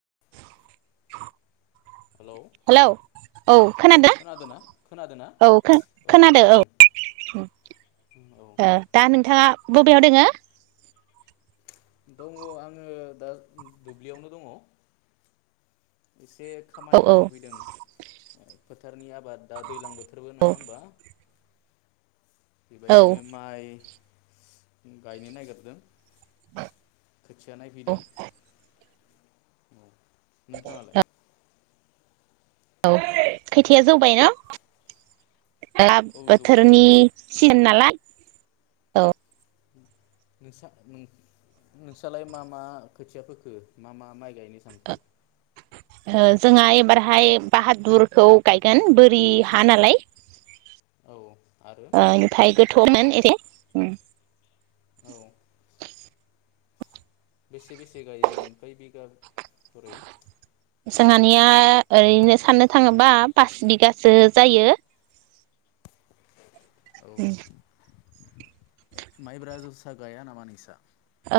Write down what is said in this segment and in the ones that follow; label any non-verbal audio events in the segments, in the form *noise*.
*inaudible* Hello औ खोनादो खोनादोना खोनादोना औ खोनादो औ औ दा नोंथाङा बबेयाव दोङो? दङ आङो दा दुब्लियावनो दङ। *inaudible* एसे औ खामानि औ मावनो फैदों। *inaudible* फोथारनि आब *inaudible* बाद दा दैलां बोथोरबो औ नङा होनोमबा? *inaudible* औ बेबायदिनो माइ *inaudible* गायनो नागिरदों *inaudible* खोथिया औ नायफैदों। औ नोंथाङालाय? औ खोथिया जौबाय ना? लाब औ जौबाय बोथोरनि *unintelligible* नालाय औ। नोंसा नों-नोंस्रालाय मा मा खोथिया फोखो? मा मा माइ गायनो सानखो? जोंहा एबारहाय बाहादुरखौ गायगोन बोरि हा नालाय। औ आरो ओ इनिफाय गोथौमोन एसे, ओम। *inaudible* औ बेसे बेसे गायोगोन खै बिगा खरै? जोंहानिया ओरैनो साननो थाङोबा पास बिगासो जायो। औ। माइब्रा जोसा गाया नामा नोंस्रा?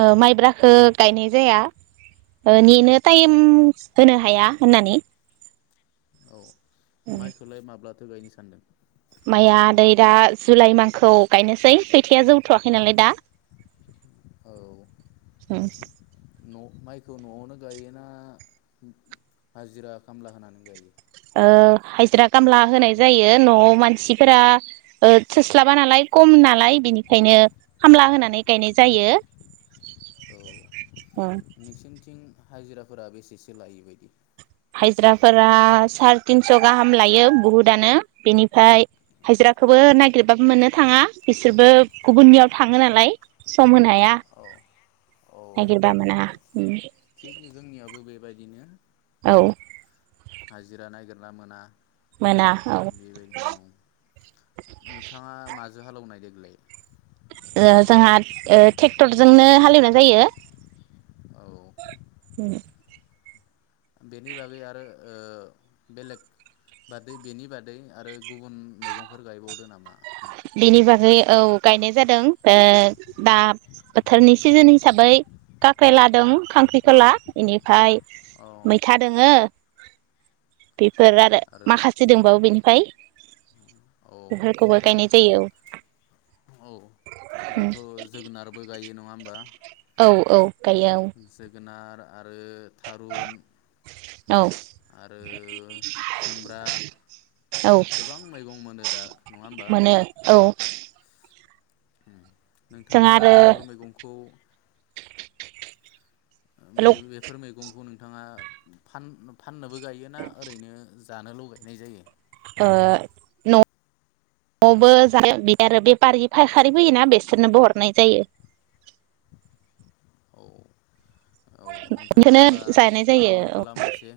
ओ माइब्राखो गायनाय जाया, ओ नि नो टाइम औ होनो हाया होन्नानै। औ। माइखोलाय माब्ला थो गायनो सानदों? माइया आदै दा जुलाइ मान्टखौ गायनोसै खोथिया जौथ'वाखै नालाय दा। औ ओम। न' माइखौ न'आवनो गायो ना हाजिरा खामला होनानै गायो? ओ हाजिरा कामला होनाय जायो न'आव मानसिफोरा ओ थोस्लाबा नालाय कम नालाय बिनिखायनो खामला होनानै गायनाय जायो। औ नोंसोरनिथिं हाजिराफोरा बेसेसो लायो बायदि? हाजिराफोरा सारि तिनस' गाहाम लायो बुहुदानो बेनिफ्राय हाजिराखोबो नागिरबाबो मोननो थाङा बिसोरबो गुबुननियाव थाङो नालाय सम होनो हाया, औ औ नागिरबा मोना। उम। दिनो। औ। हाजिरा नागिरना मोना। मोना औ बेबायदिनो औ नोंथाङा मा जों हालौनाय देग्लाय? ओ जोंहा ओ टेक्टरजोंनो हालेवनाय जायो। औ उम। बेनि बागै आरो ओ बेलेग बादै बेनि बादै आरो गुबुन मैगंफोर गायबावदो नामा? बेनि बागै औ गायनाय जादों दा बोथोरनि सिजोन हिसाबै काख्रेला दों खांख्रिखला इनिफाय औ मैथा दोङो फोर आरो माखासे दंबाबो बेनि औ *unintelligible* बेफोरखौबो दा गाइनाय औ दाथ' जोगोनारबो गायो नङा नङा होमबा। औ औ। गायो जोगोनार आरो थारुन औ आरो खुमब्रा औ गोबां मैगं मोनो दा नङा होमबा। मोनो औ जोंहा नोंथाङा आरो बेफोर मैगंखौ ल बेफोर मैगंखौ नों बिथांआ फान फा फाननोबो गायोना ओरैनो जानोल' गायनाय जायो। न न'बो जायो बेफारि फायखारि फोयोना बेसोरनोबो हरनाय जायो। औ औ नोंथाङा बेखौनो होमबा जानाय जायो फालांगिबो औ खालामो एसे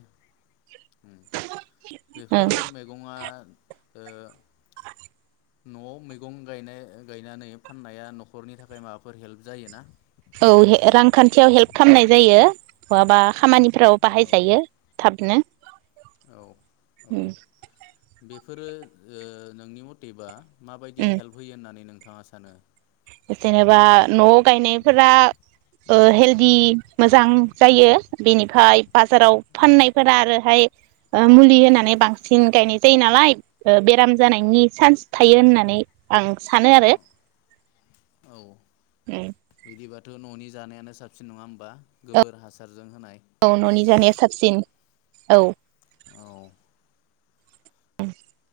ओं बेफोर मैगंआ ओ न'आव मैगं गायनानै फाननाया न'खरनि थाखाय माबाफोर हेल्प जायोना। औ रांखान्थियाव हेल्प खालामनाय जायो बहाबा खामानि औ बाहाय जायो थाब *unintelligible* औ औ उम बेफोरो ओ नोंनि मथेबा माबायदि हेल्प होयो होननानै नोंथाङा नोंथाङा सानो? जेनेबा न'आव गायनायफोरा ओ हेल्दि मोजां जायो बेनिफाय बाजाराव औ फाननायफोरा आरोहाय मुलि होनानै बांसिन गायनाय जायो नालाय बेराम जानायनि चान्स थायो होननानै आं सानो आरो। औ बिदिबा थ' न'नि जानायानो साबसिन नङा होमबा गोबोर हासारजों होनाय औ न'नि जानाया साबसिन औ। औ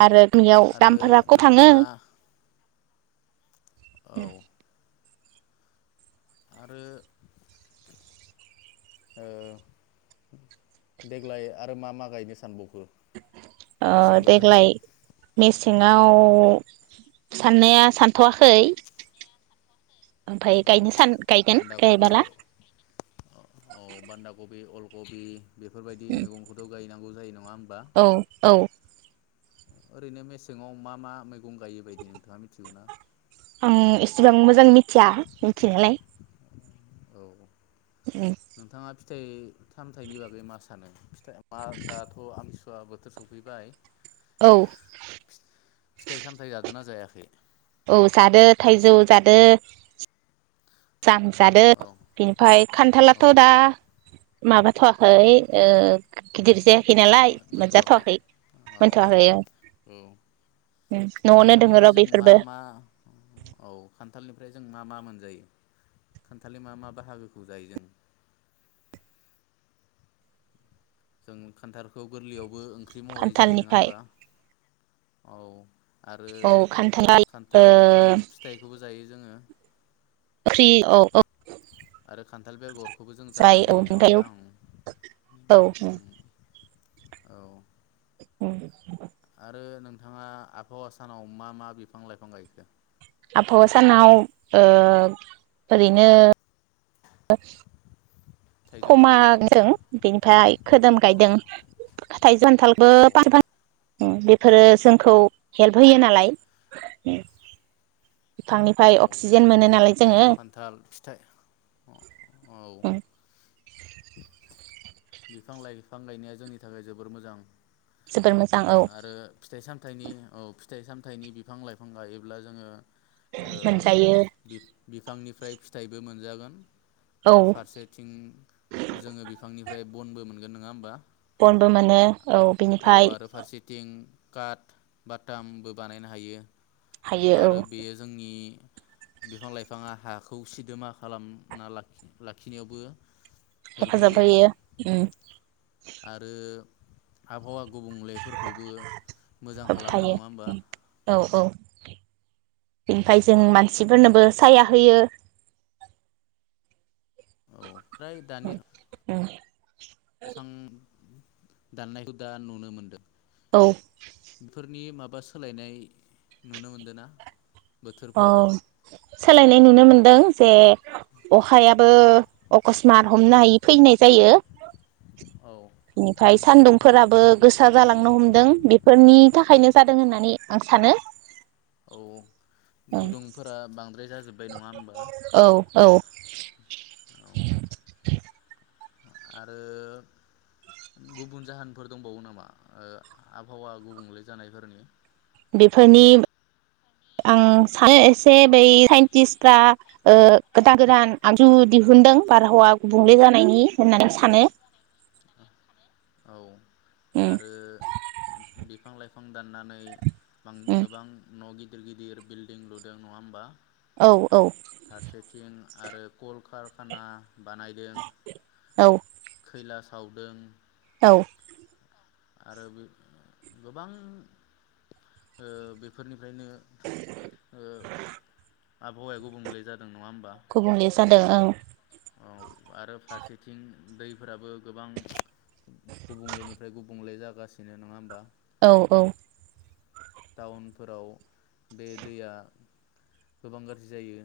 आरो बेयाव आरो दामफोराखौ थाङो नोंथाङा औ। आरो ओ देग्लाय आरो मा मा गायनो सानबाव ओ देग्लाय मेसें आव साननाया सानथआखै ओमफाय औ गायनो सान गायगोन बान्दा कबि गायबाला गबि बेफोरबायदि मैगंखौथ गायनांगौ जायो न औ औ ओरैनो मेसेङाव मा मा मैगं गायो बायदि नोंथाङा मिथिगो ना? आं इसेबां मोजां मिथिया मिथिनायालाय औ नोंथाङा फिथाइ-सामथाइनि बागै मा सानो फिथा मा दाथ आम सुवा बोथोर सौफैबाय औ फिथाइ-सामथाय जादोन ना जाया खै औ जादो थाइजौ जादो जाम जादो औ ओमफाय औ खान्थालाथ दा माबाथवाखै ओ गिदिर जाया मो मोनथवाखै औ मोनथ'वाखै औ न'आवनो दोङो खान्थालनिफ्राय र' जों मा बेफोरबो मा औ खान्थालनि फ्राय जों मा मा मोनजायो खान्थालि मा मा बाहागोखौ जायो जों? जों खान्थालखौ गोरलैयाव बो ओंख्रि महरै जायो नोङा खान्थालनिफ्राय होमबा? औ आरो औ खान्थाल ओ खान्थाल खान ओंख्रि फिथाइखौबो जायो जोङो ओंख्रि औ औ आरो खान्थाल बेगर जायो औ *unintelligible* औ औ ओम आरो नोंथाङा आबहावा सानाव मा मा बिफां-लाइफां गायखो? आबहावा सानाव ओ ओरैनो *inaudible* थाइजौ खान्थाल फमादों बिनिफाय खोदोम औ गायदों थाइजौ, खान्थालबो औ फांसे फांनै ओम बेफोरो जोंखौ हेल्प होयो औ नालाय *unintelligible* बिफांनिफ्राय औ अक्सिजेन मोनो नालाय जोंङो थाइजौ खान्थाल फिथाइ औ ओम बिफां लाइफां गायनाया जोंनि थाखाय जोबोर मोजां। जोबोर मोजां औ आरो फिथाइ साम फिथाइनि औ फिथाइ सामथाइनि बिफां लाइफां गायोब्ला जोंङो ओ मोनजायो बि-बिफांनि ओमफ्राय फिथाइबो मोनजागोन। औ आरो फारसेथिं जोंङो बिफांनि निफ्राय बनबो मोनगोन नंङा होनोमबा? बनबो मोनो औ बिनिफाय आरो फारसेथिं काट बाथामबो बानायनो हायो। हायो औ। आरो बेयो जोंनि बिफां लाइफांआ हाखौ सिदोमा खालामना लाखिनायावबो हेफाजाब होयो उम आरो आबहावा गुबुंलेफोरखौबो मोजां खालामो नंङा होमबा? होबथायो औ औ ओमफाय जों मानसिफोरनोबो साया होयो। उम उम बिफां दाननायखौ दा नुनो मोनदों। औ बेफोरनि माब बा सोलायनाय नुनो मोनदों ना? औ सोलायनाय नुनो मोनदों जे अखायाबो अकसमाथ हमनो हायि फैनाय जायो। औ बेनिफ्राय सानदुंफोराबो गोसा जलां थांनो हमदों बेफोरनि थाखायनो जादों होननानै आं सानो। औ। गुदुंफोरा बांद्राय जाजोब ओमफ्राय नंङा होमबा? औ औ। औ *inaudible* आरो गुबुन जाहोनफोर दंबावो नामा ओ आबहावा गुबुंले जानायफोरनि बेफोरनि आं सानो एसे बै साइन्टिसफ्रा ओ गोदान गोदान आजु दिहुनदों बारहावा गुबुंले जानायनि होननानै सानो। औ उम आरो बिफां लाइफां दाननानै उम गोबां न' गि गिदिर गिदिर बिल्डिं लुदों नङा होमबा? औ औ फारसेथिं आरो कल कारखाना बानायदों औ खैला सावदों औ आरो बेफ गोबां ओ बेफोरनि फ्रायनो ओ आबहावाया गुबुंले जा दों नङा होमबा? गुबुंले जादों ओं। औ आरो फारसेथिं दैफोराबो गोबां गुबुंलेनिफ्राय गुबुंले जागासिनो नङा होमबा? औ औ। टाउनफोराव बे दैया गोबां गाज्रि जायो।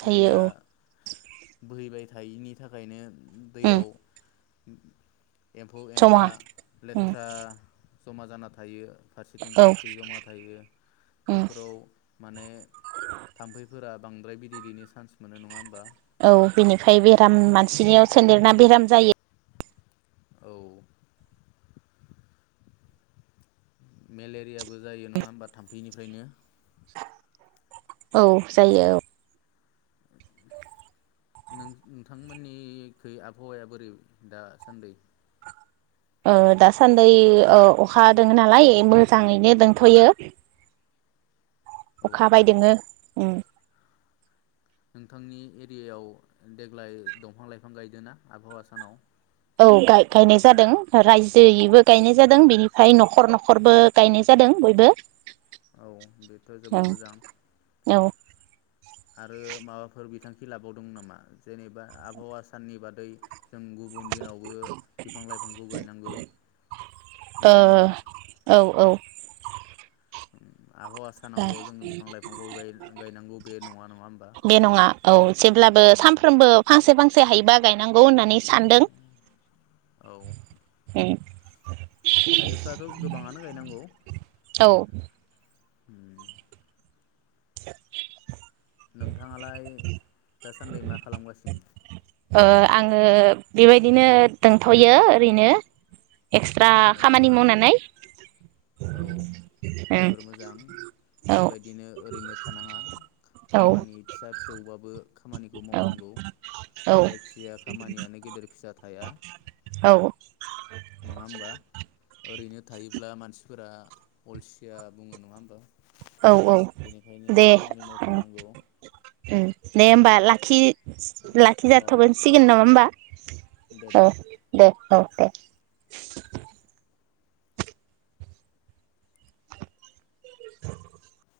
जायो दैया औ बोहैबाय था थायिनि थाखायनो उम दैयाव उम एम्फौ जमा एनला उम लेथ्रा जमा जाना थायो फारसेथिं औ प्लास जमा थायो उम बेफोराव माने थामफैफोर आ बांद्राय बिदै दैनो चान्स मोनो नङा होमबा औ बिनिफ्राय बेराम मान सिनियाव सोनन्देरना बेराम जायो। औ मेलेरियाबो जायो नङा होमबा थाम्फैनिफ्रायनो? औ जायो औ। नों नोंथांमोननिगै आबहावाया बोरै दासान्दै? ओ दासान्दै ओ अखा हादों नालाय मोजाङैनो दंथ'यो। औ अखा हाबायदोङो। उम नोंथांनि एरियायाव देग्लाय दंफां लाइफां गायदों ना आबहावा सानाव? औ गाय-गायनाय जादों रायजोयैबो गायनाय जादों औ बेनिफ्राय न'खर न' ख'रबो गायनाय जादों बयबो। औ बेथ' औ जोबोर मोजां ओ आरो माबाफोर बिथांखि लाबावदों नामा जेनेबा आबहावा साननि बादै जों गुबुन दिनावबो बिफां लाइफांखौ गायनांगौ नङा होमबा औ औ आबहावा सानावल' जोङो बिफां लाइफांखौ गाय-गायनांगौ बे नङा नङा होमबा बे नङा औ से हायोबा गायनांगौ गौ होननानै सानदों *inaudible* हायोब्लाथ' गोबाङानो गायनांगौ उम उम *inaudible* नोंथाङालाय दासान्दि मा खालामगासिनो ओ आङो बेबायदिनो दोंथ'यो ओरैनो एक्सट्रा औ खामानि मावनानै औ ओं जोबोर मोजां औ बेबायदिनो ओरैनो थानाङा औ खामानि फिसा फिसौबाबो खामानिखौ मावनांगौ औ जायखिजाया खामानियानो गेदेर फिसा थाया औ नङा होमबा ओरैनो थायोब्ला मानसिफोरा अलसिया बुङो नङा होमबा औ औ बेनिखायनो दे खामानि मावथारनांगौ दे होमबा लाखि औ लाखिजाथ'गोनसिगोन नङा होमबा दे औ दे दे औ दे *inaudible*